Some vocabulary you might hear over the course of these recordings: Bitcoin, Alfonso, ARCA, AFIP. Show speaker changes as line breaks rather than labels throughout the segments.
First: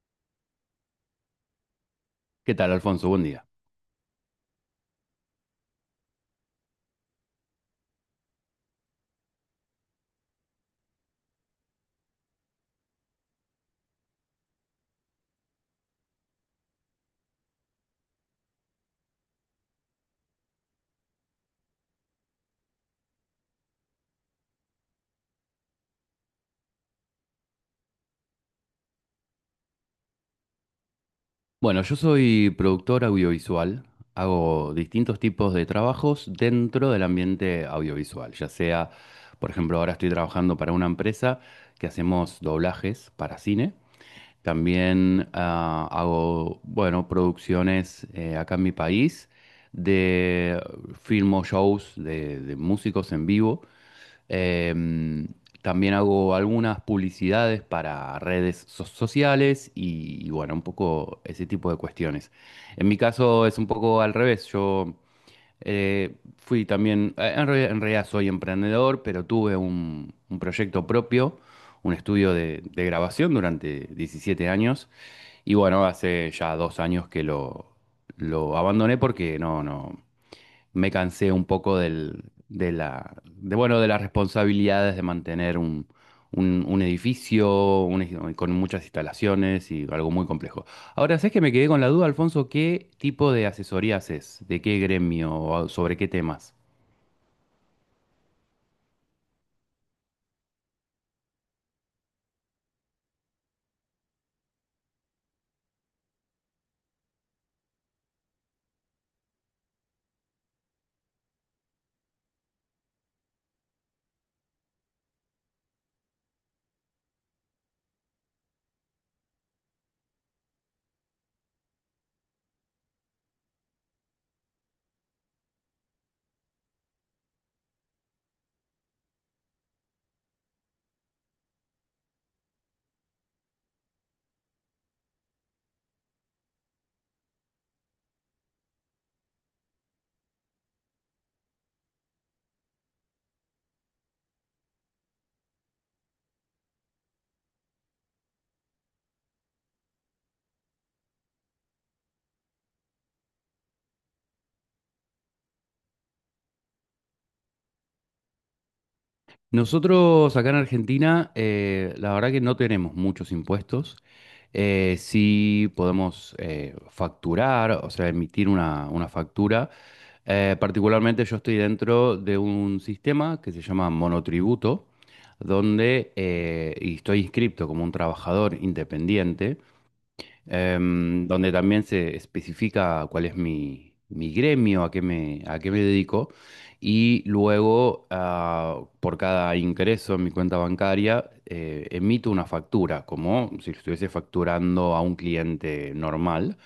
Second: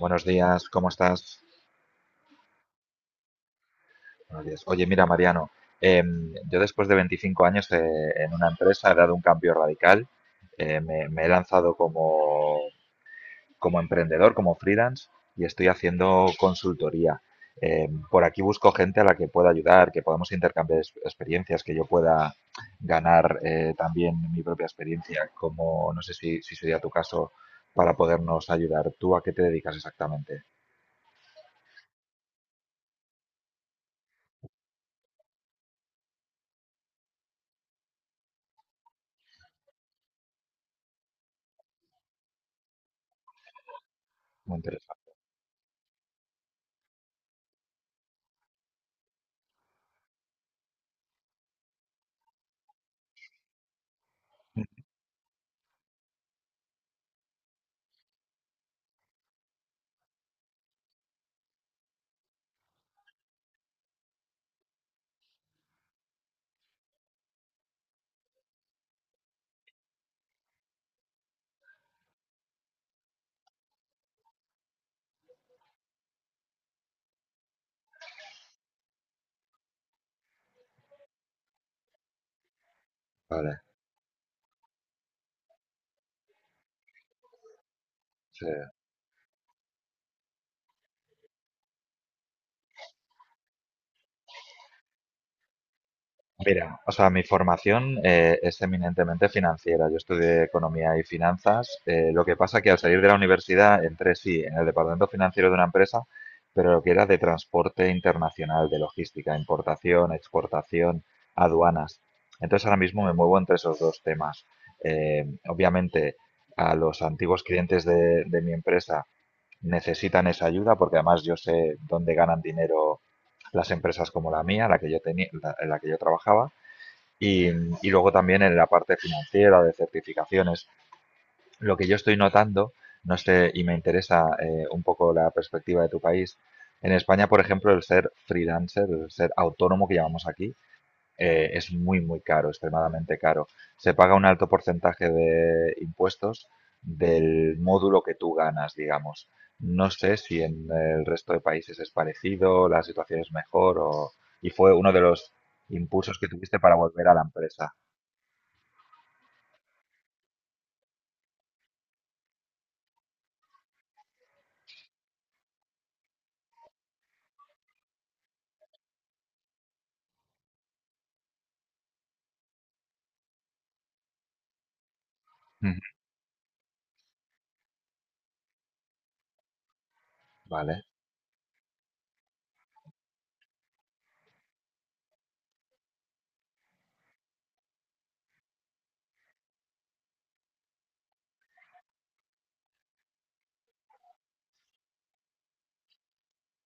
Buenos días, ¿cómo estás?
¿Qué tal, Alfonso? Buen día.
Buenos días. Oye, mira, Mariano, yo después de 25 años en una empresa he dado un cambio radical. Me he lanzado como, como emprendedor, como freelance, y estoy haciendo consultoría. Por aquí busco gente a la que pueda ayudar, que podamos intercambiar experiencias, que yo pueda ganar también mi propia experiencia, como no sé si sería tu caso, para podernos ayudar. ¿Tú a qué te dedicas exactamente?
Bueno, yo soy productor audiovisual, hago distintos tipos de trabajos dentro del ambiente audiovisual, ya sea, por ejemplo, ahora estoy trabajando para una empresa que hacemos doblajes para cine.
Muy interesante.
También hago, bueno, producciones acá en mi país de filmo shows de músicos en vivo. Em, También hago algunas publicidades para redes sociales y, bueno, un poco ese tipo de cuestiones. En mi caso es un poco al revés. Yo fui también, en realidad soy emprendedor, pero tuve un proyecto propio, un estudio de grabación durante 17 años. Y bueno, hace ya 2 años que lo abandoné porque no me cansé un poco del, de la, de,
Vale,
bueno, de las responsabilidades de mantener un edificio
sí.
con muchas instalaciones y algo muy complejo. Ahora, ¿sabes que me quedé con la duda, Alfonso? ¿Qué tipo de asesoría haces? ¿De qué gremio? ¿O ¿Sobre qué temas?
Mira, o sea, mi formación es eminentemente financiera. Yo estudié economía y finanzas. Lo que pasa que al salir de la universidad entré, sí, en el departamento financiero de una empresa, pero lo que era de transporte internacional, de logística, importación, exportación, aduanas. Entonces ahora mismo me muevo entre esos dos temas. Obviamente a los antiguos clientes de mi empresa necesitan esa ayuda porque además yo sé dónde ganan dinero las empresas como la mía, la que yo tenía, la en la que yo trabajaba y luego también en la parte financiera de certificaciones. Lo que yo estoy notando, no sé, y me interesa un poco la perspectiva de tu país, en España, por ejemplo, el ser freelancer, el ser autónomo que llamamos aquí, es muy, muy caro, extremadamente caro. Se paga un alto porcentaje de impuestos del módulo que tú ganas, digamos. No sé si en el resto de países es parecido, la situación es mejor o... y fue uno de los impulsos que tuviste para volver a la empresa.
Nosotros acá en Argentina, la verdad que no tenemos muchos impuestos. Sí podemos facturar, o sea, emitir una factura. Particularmente yo estoy dentro de un sistema que se llama monotributo,
Ujú,
donde y estoy inscripto como un trabajador independiente,
vale,
donde también se especifica cuál es mi gremio, a qué me dedico, y luego por cada ingreso en mi cuenta bancaria emito una factura, como si estuviese facturando a un cliente normal.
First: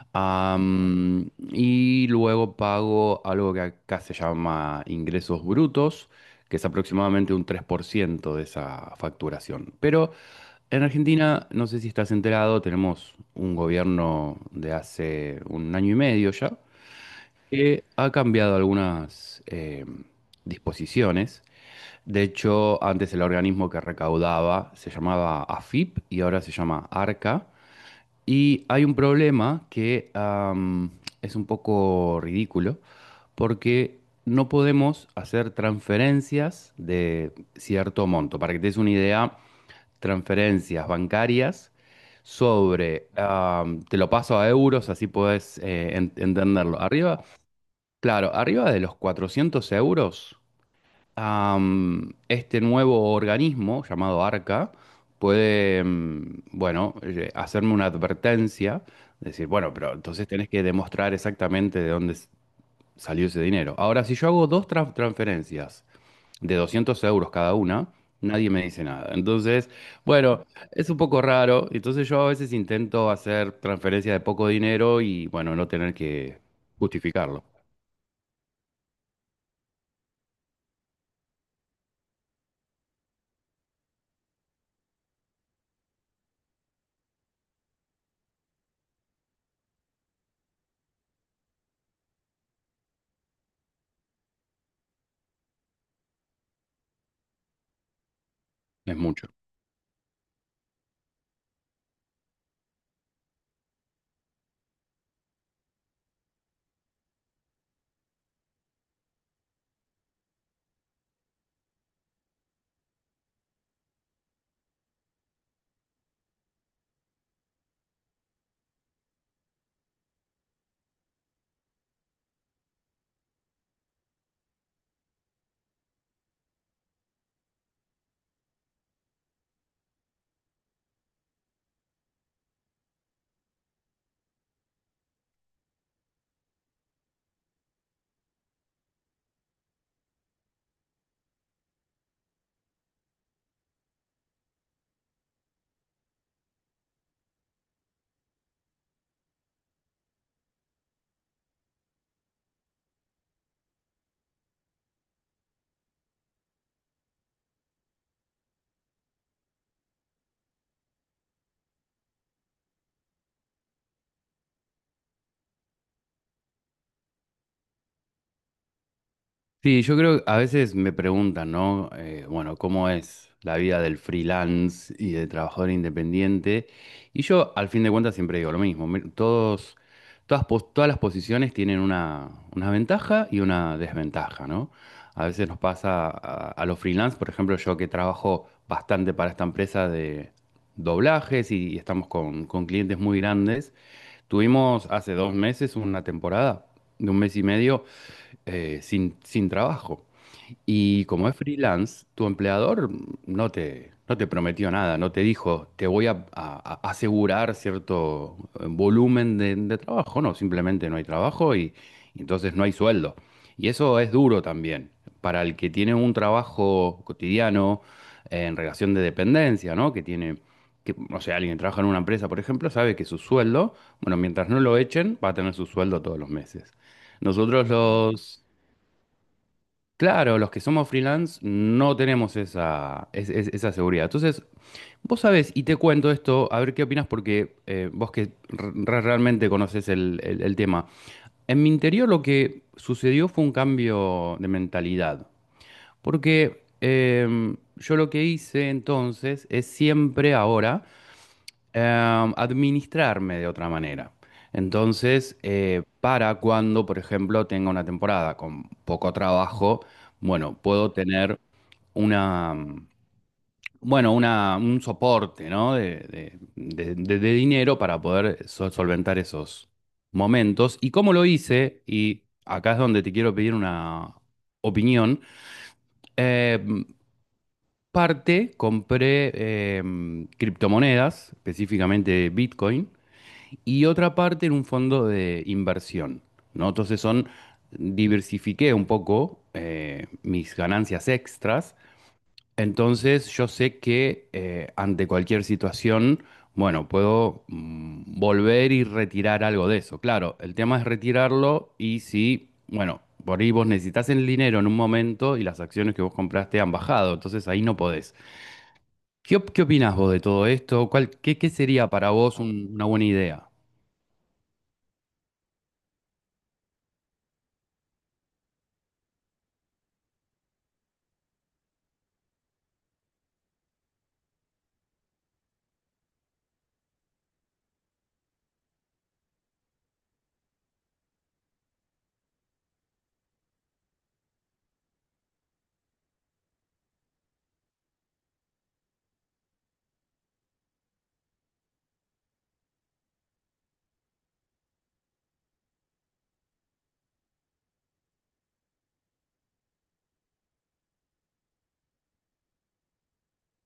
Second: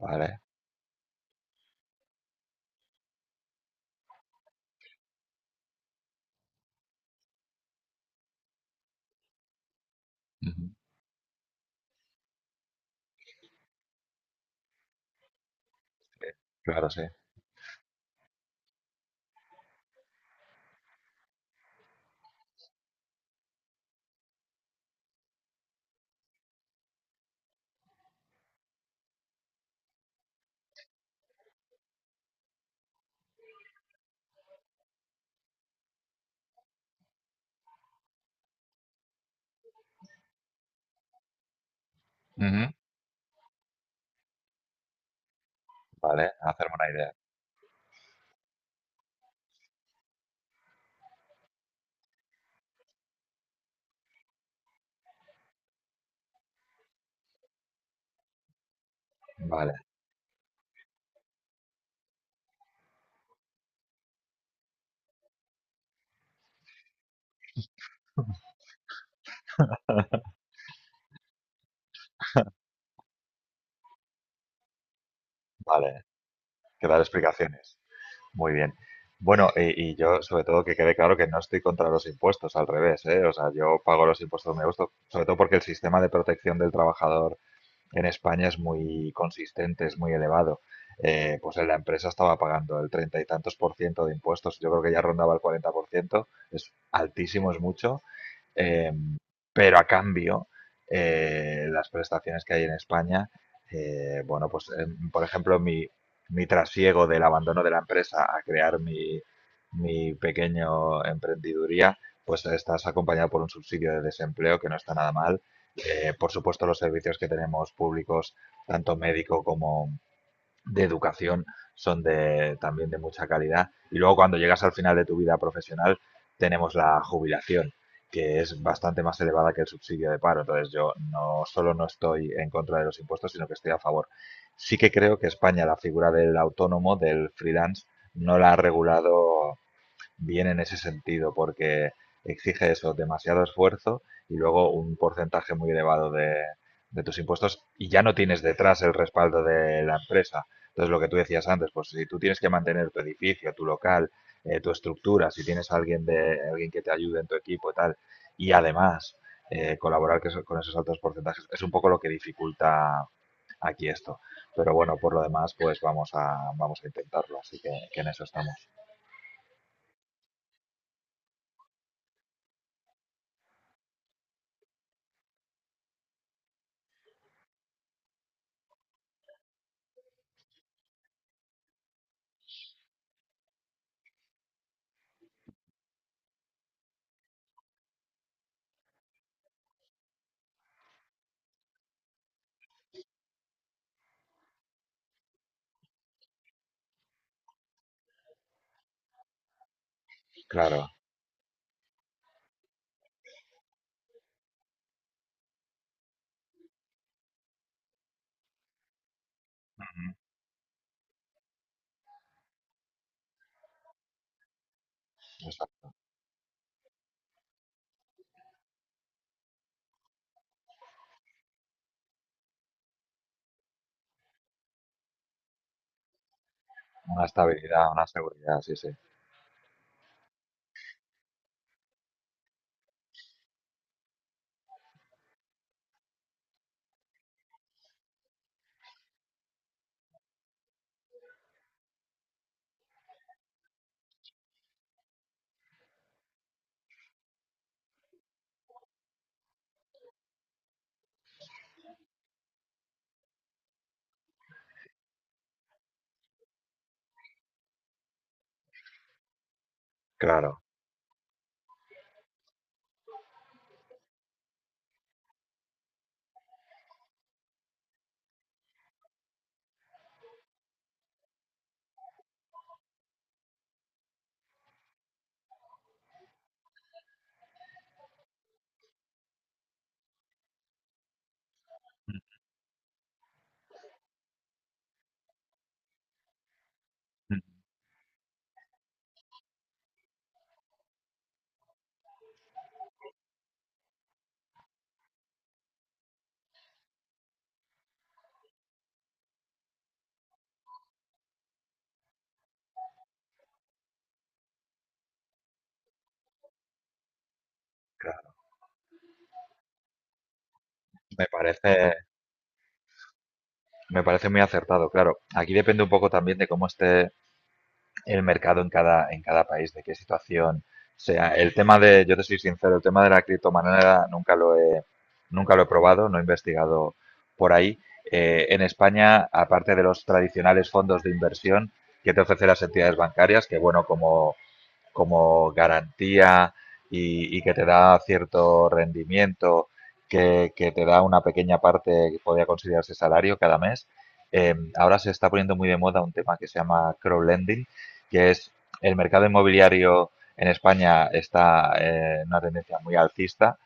vale.
Y luego pago algo que acá se llama ingresos brutos, que es aproximadamente un 3% de esa facturación. Pero
Ujú,
en Argentina, no sé si estás enterado, tenemos un gobierno de hace un año y medio ya,
claro, sí.
que ha cambiado algunas disposiciones. De hecho, antes el organismo que recaudaba se llamaba AFIP y ahora se llama ARCA. Y hay un problema que es un poco ridículo, porque no podemos hacer transferencias de cierto monto. Para que te des una idea, transferencias bancarias
Ujú,
te lo paso a euros, así podés
vale, hacerme
entenderlo.
una idea.
Arriba, claro, arriba de los 400 euros. Este nuevo organismo llamado Arca puede, bueno, hacerme una advertencia, decir, bueno,
Vale,
pero entonces tenés que demostrar exactamente de dónde salió ese dinero. Ahora, si yo hago dos transferencias de 200 euros cada una, nadie me dice nada. Entonces, bueno, es un poco raro. Entonces yo a veces intento hacer transferencias de poco dinero y, bueno, no tener
vale.
que
Que dar
justificarlo.
explicaciones. Muy bien. Bueno, y yo sobre todo que quede claro que no estoy contra los impuestos, al revés, ¿eh? O sea, yo pago los impuestos donde me gusta, sobre todo porque el sistema de protección del trabajador en España es muy consistente, es muy elevado. Pues en la empresa estaba pagando el treinta y tantos por ciento de impuestos, yo creo que ya rondaba el 40%, es altísimo, es mucho. Eh,
Es mucho.
pero a cambio, las prestaciones que hay en España, bueno, pues por ejemplo, mi trasiego del abandono de la empresa a crear mi, mi pequeño emprendiduría, pues estás acompañado por un subsidio de desempleo que no está nada mal. Por supuesto, los servicios que tenemos públicos, tanto médico como, de educación son de, también de mucha calidad. Y luego cuando llegas al final de tu vida profesional tenemos la jubilación, que es bastante más elevada que el subsidio de paro. Entonces yo no solo no estoy en contra de los impuestos, sino que estoy a favor. Sí que creo que España la figura del autónomo, del freelance, no la ha regulado bien en ese sentido, porque exige eso, demasiado esfuerzo y luego un porcentaje muy elevado de tus impuestos y ya no tienes detrás el respaldo de la empresa. Entonces, lo que tú decías antes, pues si tú tienes que mantener tu edificio, tu local, tu estructura, si tienes a alguien, de, alguien que te ayude en tu equipo y tal, y además colaborar que con esos altos porcentajes, es un poco lo que dificulta aquí esto. Pero bueno, por lo demás, pues vamos a intentarlo, así que en eso estamos.
Sí, yo creo que a veces me preguntan, ¿no? Bueno, ¿cómo es la vida del freelance y del trabajador independiente? Y yo, al fin de cuentas, siempre digo lo mismo. Todas las posiciones tienen una ventaja y una desventaja, ¿no? A veces nos pasa a los freelance, por ejemplo, yo que trabajo bastante para esta empresa de doblajes y estamos con clientes muy grandes. Tuvimos hace 2 meses una temporada de un mes y medio sin trabajo.
Claro.
Y como es freelance, tu empleador no te prometió nada, no te dijo, te voy a asegurar cierto volumen de trabajo, no, simplemente no hay trabajo y entonces no hay sueldo. Y eso es duro también para el que tiene
Exacto.
un trabajo cotidiano en relación de dependencia, ¿no? Que tiene, que, o sea, alguien que trabaja en una empresa, por ejemplo, sabe que su sueldo, bueno, mientras no lo echen, va a tener su sueldo todos los meses.
Una
Nosotros,
estabilidad, una
claro, los,
seguridad, sí, sí.
Claro, los que somos freelance no tenemos esa, esa seguridad. Entonces, vos sabés, y te cuento esto, a ver qué opinas, porque vos que realmente conoces el tema. En mi interior lo que sucedió fue un cambio de mentalidad, porque yo lo que hice entonces es siempre ahora administrarme de otra manera. Entonces, para cuando, por ejemplo, tenga una temporada con poco trabajo, bueno,
Claro,
puedo tener una, mm, bueno, una, un soporte, ¿no? De dinero para poder solventar esos momentos. ¿Y cómo lo hice? Y acá es donde te quiero pedir una opinión. Em, Parte compré criptomonedas, específicamente Bitcoin y otra parte en un fondo de inversión, ¿no?
mm,
Diversifiqué un poco mis ganancias extras, entonces yo sé que ante cualquier situación, bueno, puedo volver y retirar algo de eso. Claro, el tema es retirarlo y si, bueno, por ahí vos necesitas el dinero en un momento y las acciones que vos compraste han bajado, entonces ahí no podés.
claro.
¿Qué opinás vos de todo esto? ¿Cuál,
Me
qué, qué sería
parece,
para vos una buena idea?
me parece muy acertado, claro. Aquí depende un poco también de cómo esté el mercado en cada país, de qué situación sea. El tema de, yo te soy sincero, el tema de la criptomoneda nunca lo he, nunca lo he probado, no he investigado por ahí. En España, aparte de los tradicionales fondos de inversión que te ofrecen las entidades bancarias, que bueno, como como garantía y que te da cierto rendimiento, que, te da una pequeña parte que podría considerarse salario cada mes. Ahora se está poniendo muy de moda un tema que se llama crowdlending, que es el mercado inmobiliario en España está en una tendencia muy alcista,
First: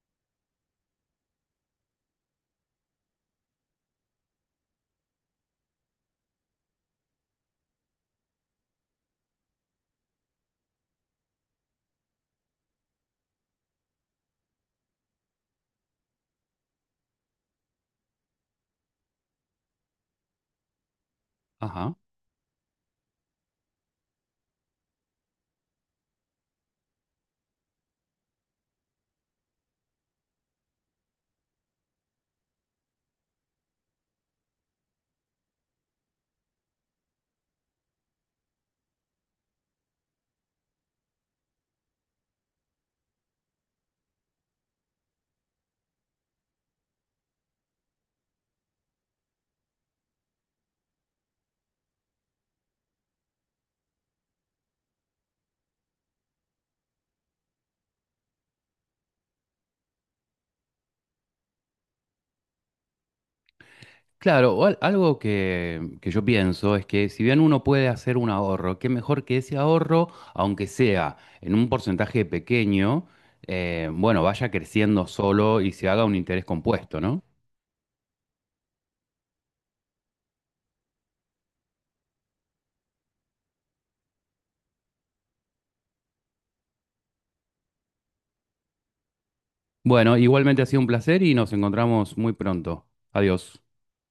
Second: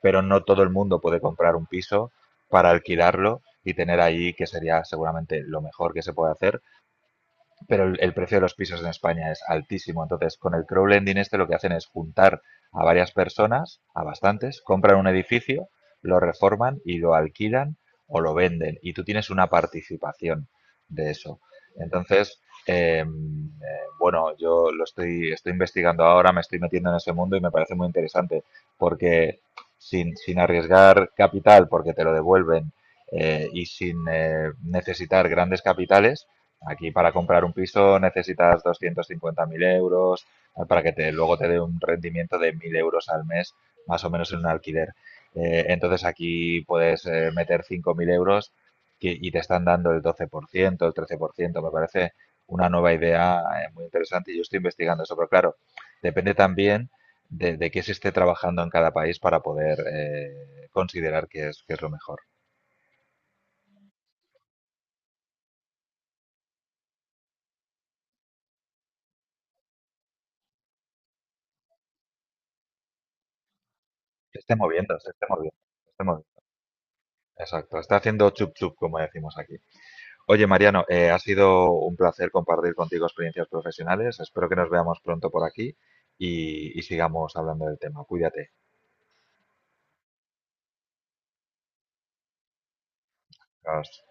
pero no todo el mundo puede comprar un piso para alquilarlo y tener ahí, que sería seguramente lo mejor que se puede hacer, pero el precio de los pisos en España es altísimo. Entonces, con el crowdlending este lo que hacen es juntar a varias personas, a bastantes, compran un edificio, lo reforman y lo alquilan o lo venden. Y tú tienes una participación de eso.
Ajá.
Entonces, bueno, yo lo estoy, estoy investigando ahora, me estoy metiendo en ese mundo y me parece muy interesante porque sin, sin arriesgar capital, porque te lo devuelven, y sin necesitar grandes capitales, aquí para comprar un piso necesitas 250.000 euros para que te, luego te dé un rendimiento de 1.000 euros al mes, más o menos en un alquiler. Entonces aquí puedes meter 5.000 euros y te están dando el 12%, el 13%. Me parece una nueva idea muy interesante y yo estoy investigando eso. Pero claro, depende también de qué se esté trabajando en cada país para poder considerar que es lo mejor.
Claro, algo que yo pienso es que si bien uno puede hacer un ahorro, qué mejor que ese ahorro, aunque sea en un porcentaje pequeño, bueno,
Se
vaya
esté moviendo,
creciendo
se esté moviendo,
solo y se
se esté
haga un
moviendo.
interés compuesto, ¿no?
Exacto, está haciendo chup chup, como decimos aquí. Oye, Mariano, ha sido un placer compartir contigo experiencias profesionales. Espero que nos veamos pronto por aquí y sigamos hablando del tema. Cuídate.
Bueno, igualmente ha sido un placer y nos encontramos muy pronto. Adiós.
Hasta